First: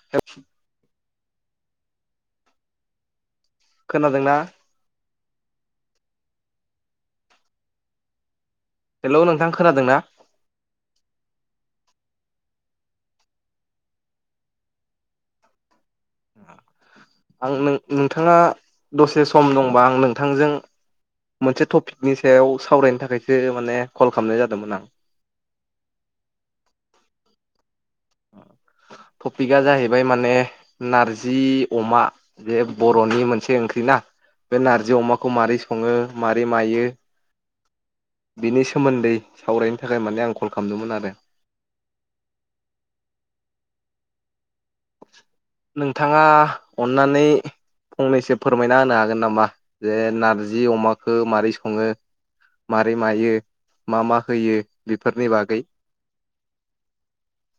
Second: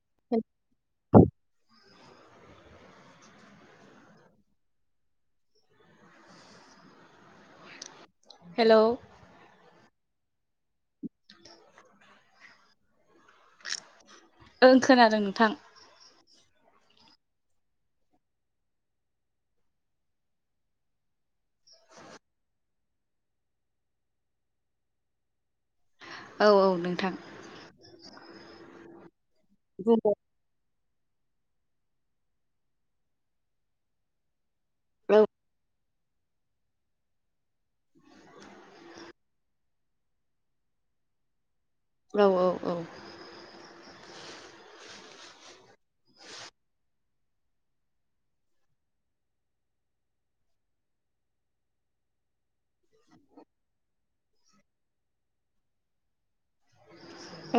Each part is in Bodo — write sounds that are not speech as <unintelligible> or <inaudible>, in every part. <inaudible> खोनादोंना हेलौ हेलौ नोंथां खोनादों ना ओं खोनादों नोंथां आं नों-नोंथाङा दसे सम दंबा आं नोंथांजों मोनसे टपिकनि सायाव सावरायनो थाखायसो माने कल खामनाय जादोंमोन आं औ औ नोंथां टपिका जाहैबाय बुंदो। माने नारजि अमा बे बर'नि मोनसे ओंख्रि ना बे नारजि औ अमाखौ मारै सङो मारै मायो बिनि सोमोन्दै सावरायनो थाखाय माने आं कल खामदोंमोन आरो औ औ औ नोंथाङा अन्नानै फंनैसो फोरमायना होनो हागोन नामा जे नारजि अमाखो मारै सङो मारै मायो मा मा होयो बेफोरनि बागै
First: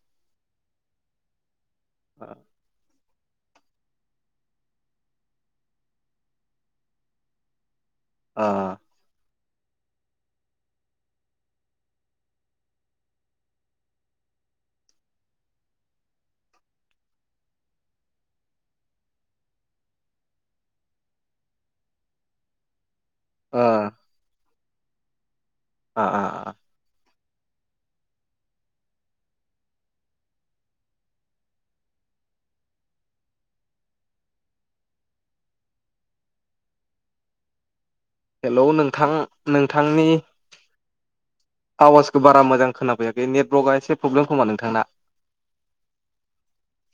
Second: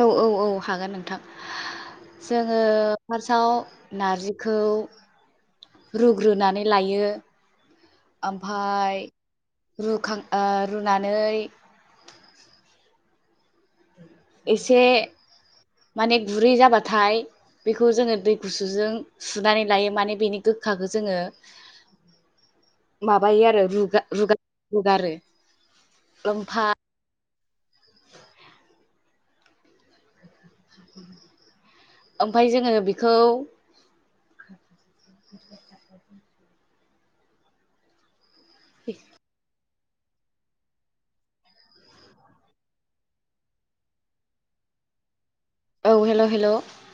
औ औ औ हागोन नोंथां ओ जोङो फार्सआव नारजिखौ रुग्रोनानै लायो ओ ओमफाय रुखां ओ रुनानै एसे माने गुरै जाबाथाय बेखौ जोङो दै गुसुजों सुनानै लायो माने बेनि गोखाखो जोङो माबायो आरो आ रुगा-रुगा-रुगारो आ आ लंफा ओमफाय जोङो बेखौ हेलौ नोंथां, नोंथांनि आवाजखौ बारा मोजां खोनाफैयाखै नेटवर्कआ एसे प्रब्लेम खोमा नोंथांना। औ हेलौ हेलौ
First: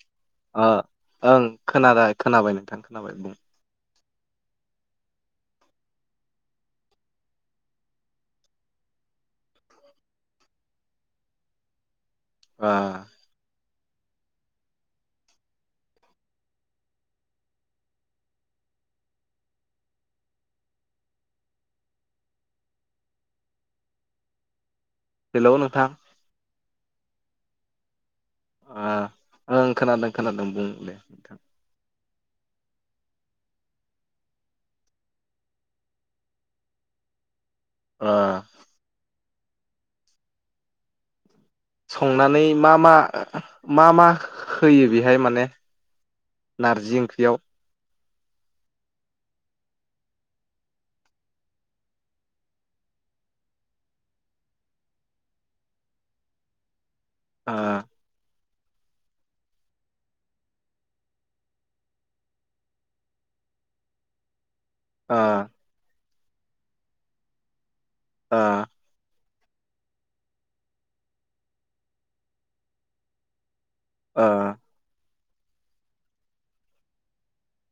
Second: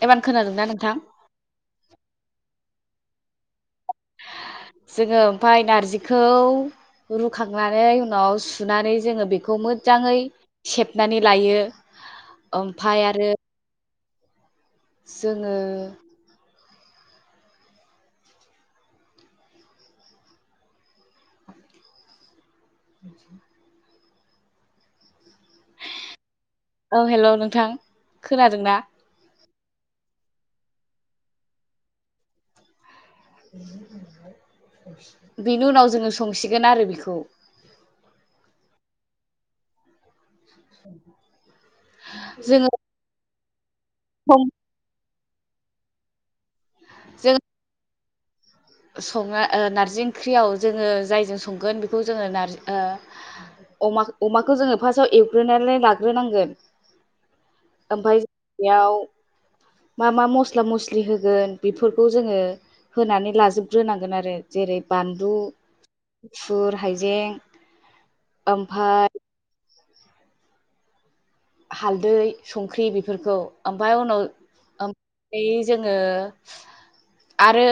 एबार खोनादों ओ ना नोंथां? ओं खोनाबाय खोनाबाय नोंथां खोनाबाय बुं जोङो ओमफाय नारजिखौ रुखांनानै उनाव सुनानै जोङो बेखौ मोजाङै सेबनानै लायो ओ ओमफाय आरो जोङो बि हेलौ नोंथां औ हेलौ नोंथां खोनादों ना? ओ ओं खोनादों खोनादों बुं दे नोंथां। बेनि उनाव जोङो संसिगोन आरो बेखौ। अ औ संनानै मा मा मा मा सं होयो बेहाय माने नारजि जों ओंख्रियाव संना ओ नार्जि ओंख्रियाव जोङो जायजों संगोन बेखौ जोङो नारजि ओ अमाखौ जोङो फार्सआव एवग्रोनालाय लाग्रोनांगोन ओ ओमफाय बेयाव मा मा मस्ला मस्लि होगोन बेफोरखौ जोङो होनानै लाजोब ग्रोनांगोन आरो जेरै ओ बानलु गुफुर हाइजें ओ ओमफाय हालदै संख्रि बेफोरखौ ओमफाय उनाव ओ <unintelligible> जोङो आरो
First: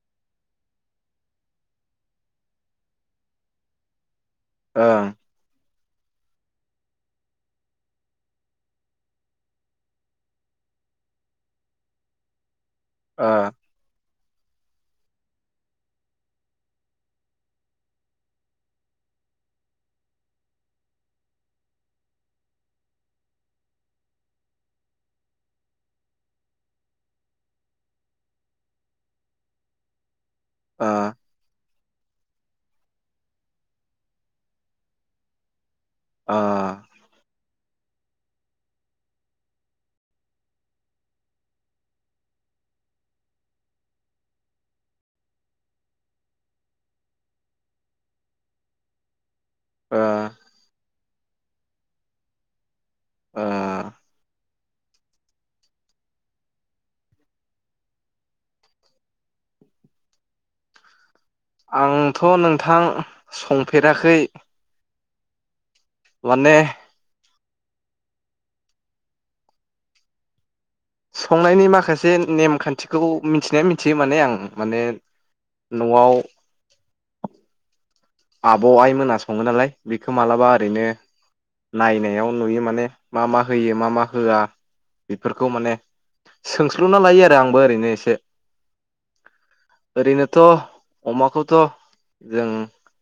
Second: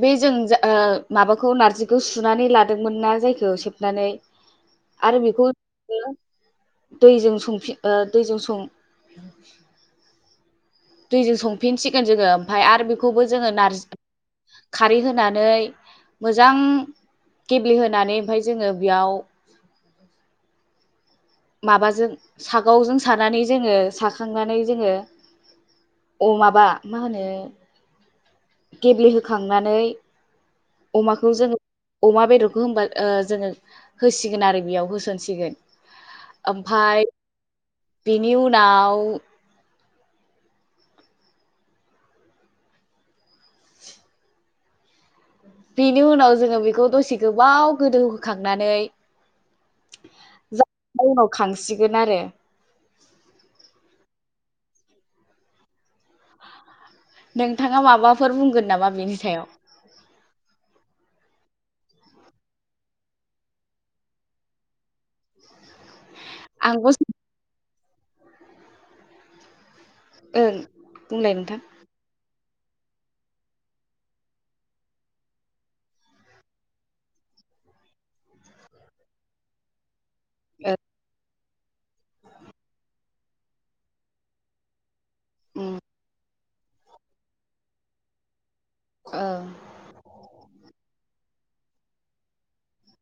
बे जों जा ओ माबाखौ नारजिखौ सुनानै लादोंमोन ना जायखौ सेबनानै ओं आरो बेखौ दैजों संफिन ओ दैजों सं दैजों संफिनसिगोन जोङो ओमफाय आरो बेखौबो ओ जोङो नारजि खारै होनानै मोजां गेब्लेहोनानै ओमफाय जोङो बेयाव माबाजों सागावजों सानानै जोङो साखांनानै जोङो अ माबा मा होनो गेब्लेहोखांनानै ओ अमाखौ जों अमा बेदरखौ होनबा ओ जोङो होसिगोन आरो बेयाव होसनसिगोन। ओ ओमफाय बिनि उनाव बेनि उनाव जोङो बेखौ दसे गोबाव गोदौहोखांनानै ओ <unintelligible> उनाव खांसिगोन आरो ओ नोंथाङा माबाफोर बुंगोन नामा बेनि सायाव? आंथ' नोंथां संफेराखै। माने <unintelligible> ओं बुंलाय नोंथां संनायनि माखासे नेमखान थिखौ मिथिनाया मिथियो माने आं माने न'आव आब' आइ मोना सङो नालाय बेखौ मालाबा ओ ओरैनो नायनायाव नुयो माने मा मा होयो मा मा होआ बेफोरखौ उम माने सोंस्लुना लायो आरो आंबो ओरैनो एसे। ओं ओरैनोथ' अमाखौथ' जों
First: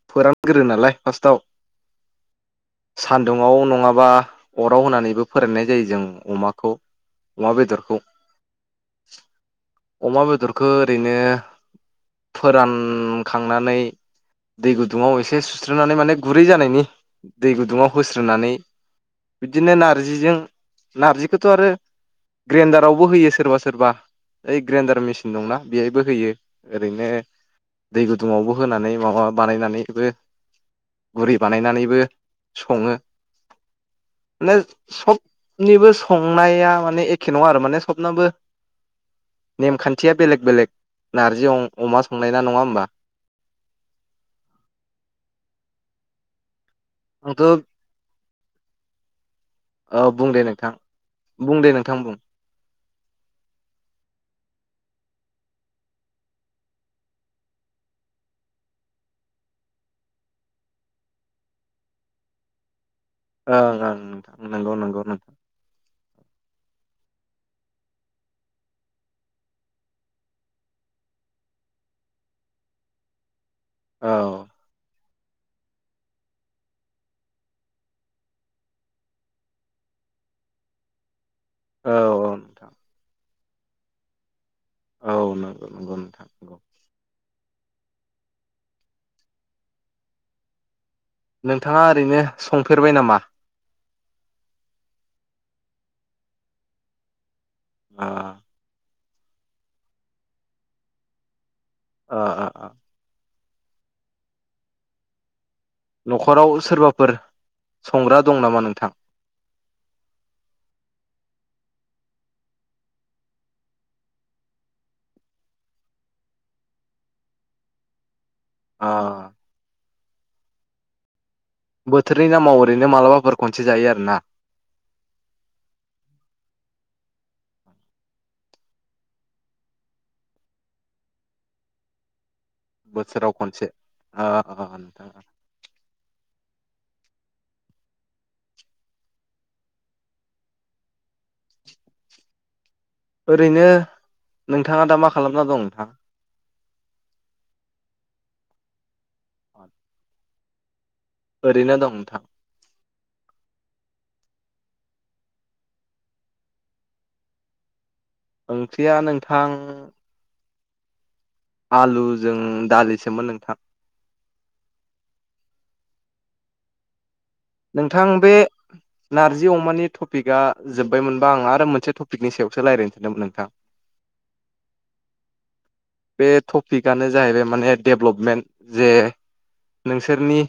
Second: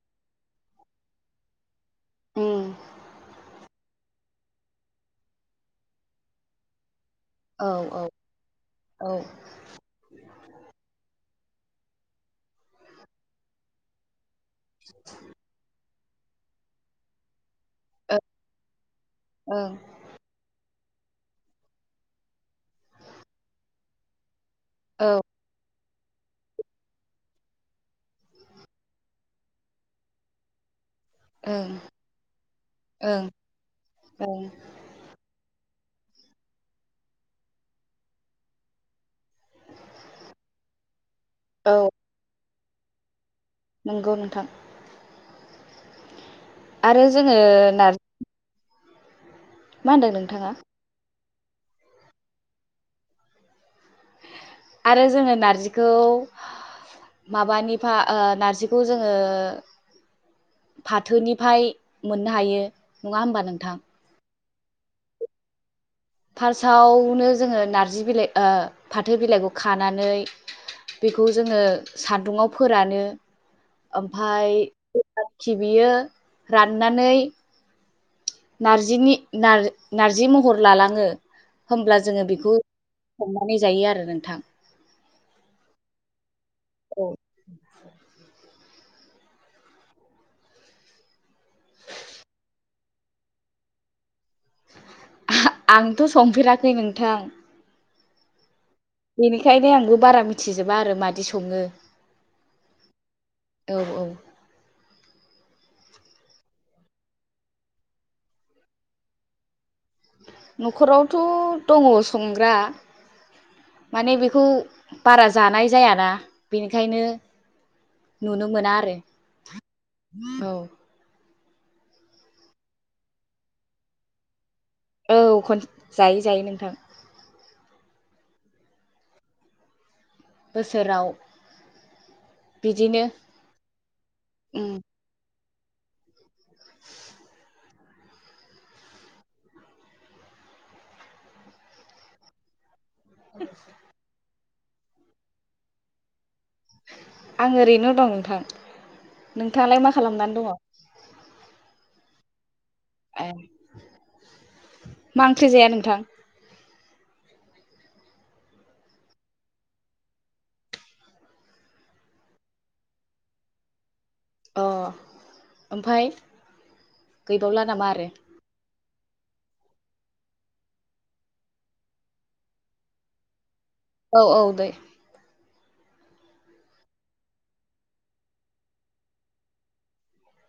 फोरानग्रोयो नालाय फार्स्टआव उम सान्दुंडाव नङाबा अराव होनानैबो फोराननाय जायो जों अमाखौ। अमा औ बेदरखौ औ औ। अमा बेदरखौ ओरैनो फोरानखांनानै दै गुदुङाव एसे सुस्रोनानै माने गुरै जानायनि दै गुदुङाव ओ होस्रोनानै ओं बिदिनो नार जिजों नारजिखौथ' आरो ग्रेन्दारावबो होयो सोरबा सोरबा। ओइ ग्रेन्डार औ मेसिन दंना बेहायबो होयो ओरैनो दै गुदुङावबो होनानै माबा बानायनानैबो गुरि ओं बानायनानैबो सङो ओं ओं <unintelligible> सब निबो संनाया माने एखे नङा आरो माने सबनाबो नेमखान्थिया बेलेग बेलेग नारजि अ औ अमा संनाय ना नङा होमबा? नंगौ नोंथां आरो जोङो आंथ' नार मा औ होनदों बुं दे नोंथाङा नोंथां बुं दे नोंथां बुं। आरो जोङो नारजिखौ माबानिफा ओ नारजिखौ जोङो फाथोनिफ्राय मोननो हायो। नङा होमबा ओं नोंथां ओं नोंथां नंगौ नंगौ नों फार्स्टआवनो जोङो नार्जि बिलाइ ओ फाथो बिलाइखौ खानानै बेखौ जोङो सादुंआव फोरानो। औ ओमफाय <unintelligible> बियो राननानै नारजिनि नार नार्जि महर लालाङो औ होमब्ला जोङो औ बेखौ नोंथां <unintelligible> जायो आरो नोंथां। औ नंगौ नंगौ नोंथां नंगौ। औ। नोंथाङा ओरैनो संफेरबाय नामा? आंथ' संफेराखै नोंथां। ओ बेनिखायनो आंबो बारा मिथिजोबा आरो मादि सङो? ओ ओ। औ औ। न'खराव सोरबाफोर संग्रा दं नामा नोंथां? न'खरावथ' दङ संग्रा। माने बेखौ बारा जानाय जायाना बेनिखायनो नुनो मोना ओ आरो औ। बोथोरनि नामाव ओरैनो मालाबाफोर खनसे जायो आरोना। औ खन जायो जायो नोंथां बोसोराव। बिदिनो बोथोराव खनसे ओ उम ओ नोंथां ओरैनो नोंथाङा दा मा खालामना दं नोंथां? आं ओरैनो दं नोंथां। नोंथाङालाय मा खालामनानै दङ? ओरैनो दं नोंथां। ए, मा ओंख्रि जाया नोंथां? ओंख्रिया नोंथां आलुजों दालिसोमोन नोंथां। अ' ओमफ्राय? नोंथां बे नारजि अमानि टपिकआ जोब्बाय मोनबा आं आरो मोनसे टपिकनि सायावसो रालायनो थिदोंमोन नोंथां औ औ दे बे टपिकआनो जाहैबाय माने डेभ्लपमेन्ट जे नोंसोरनि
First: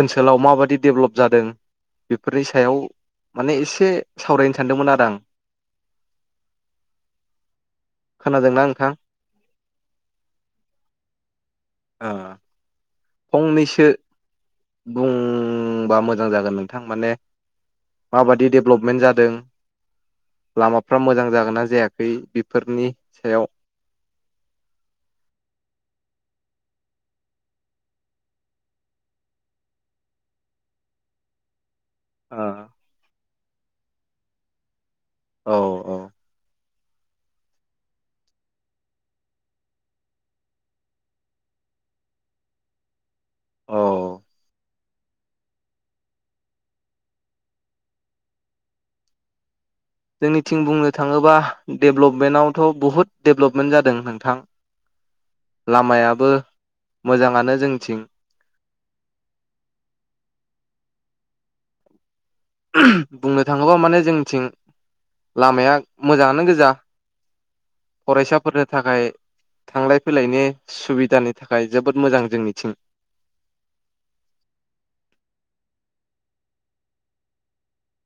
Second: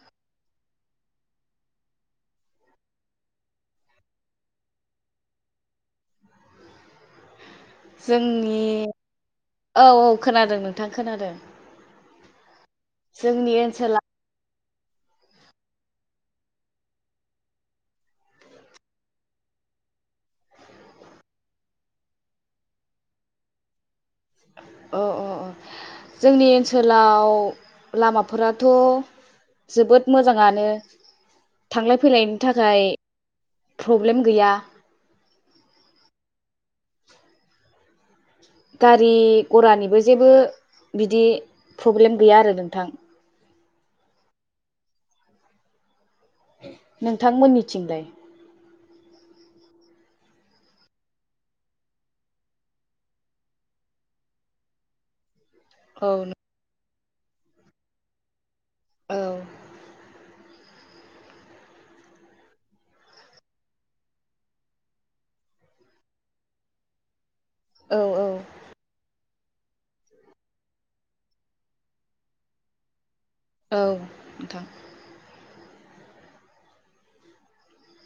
ओनसोलाव माबाददि डेभलप जादों बेफोरनि सायाव माने एसे सावरायनो सानदोंमोन आरो आं <inaudible> खोनादोंना जोंनि नोंथां औ औ खोनादों नोंथां खोनादों ओ जोंनि फंनैसो ओनसोला बुंबा मोजां जागोन नोंथां माने माबादि डेभलपमेन्ट जादों लामाफ्रा मोजां जागोन ना जायाखै बेफोरनि सायाव ओ ओ जोंनि ओनसोलाव लामाफोराथ' जोबोद मोजाङानो थांलाय फैलायनि ओ थाखाय प्रब्लेम गैया औ औ गारि गरानिबो जेबो बिदि प्रब्लेम गैया आरो नोंथां औ नोंथांमोननिथिंलाय जोंनिथिं बुंनो थाङोबा डेभलपमेन्टआवथ' बहुत डेभलपमेन्ट जादों नोंथां <inaudible> औ लामायाबो मोजाङानो जोंनिथिं औ बुंनो थाङोबा माने जोंनिथिं लामाया मोजाङानो गोजा औ फरायसाफोरनि थाखाय थांलाय फैलायनि सुबिदानि थाखाय जोबोद मोजां जों निथिं औ नोंथां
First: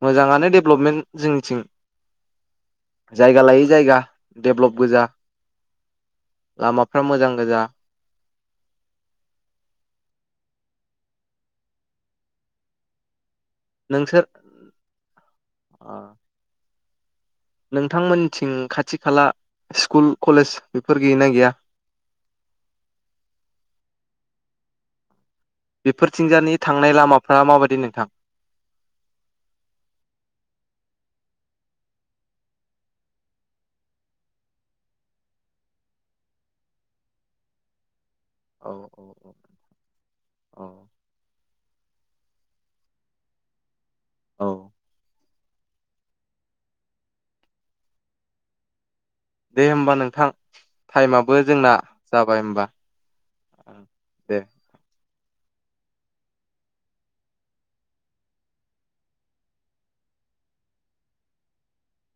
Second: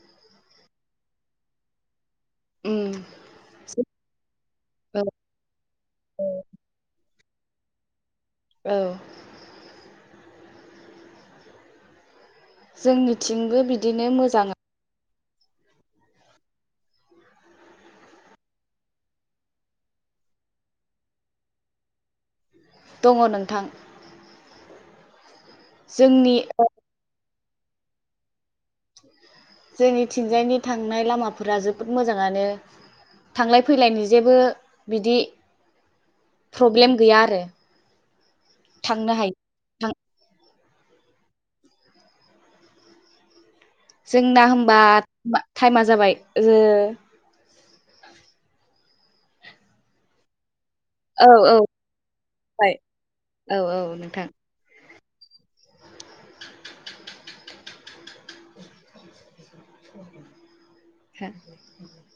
मोजाङानो डेभलपमेन्ट जोंनिथिं जायगा लायै जायगा डेभलप औ गोजा लामाफ्रा मोजां गोजा औ जोंनिथिंबो बिदिनो नोंसोर मोजां नोंथांमोननिथिं खाथि खाला स्कुल कलेज बेफोर गैयगोना गैया दङ नोंथां जोंनि बेफोरथिंजानि थांनाय लामाफ्रा माबायदि नोंथां जोंनिथिंजायनि थांनाय लामाफोरा जोबोद मोजाङानो थांलाय फैलायनि जेबो बिदि प्रब्लेम गैया आरो औ थांनो हायो औ औ जोंना औ होमबा टाइमा जाबाय ओ दे होमबा नोंथां औ टाइमाबो जोंना जाबाय होमबा औ औ नोंथां दे। ह <unintelligible>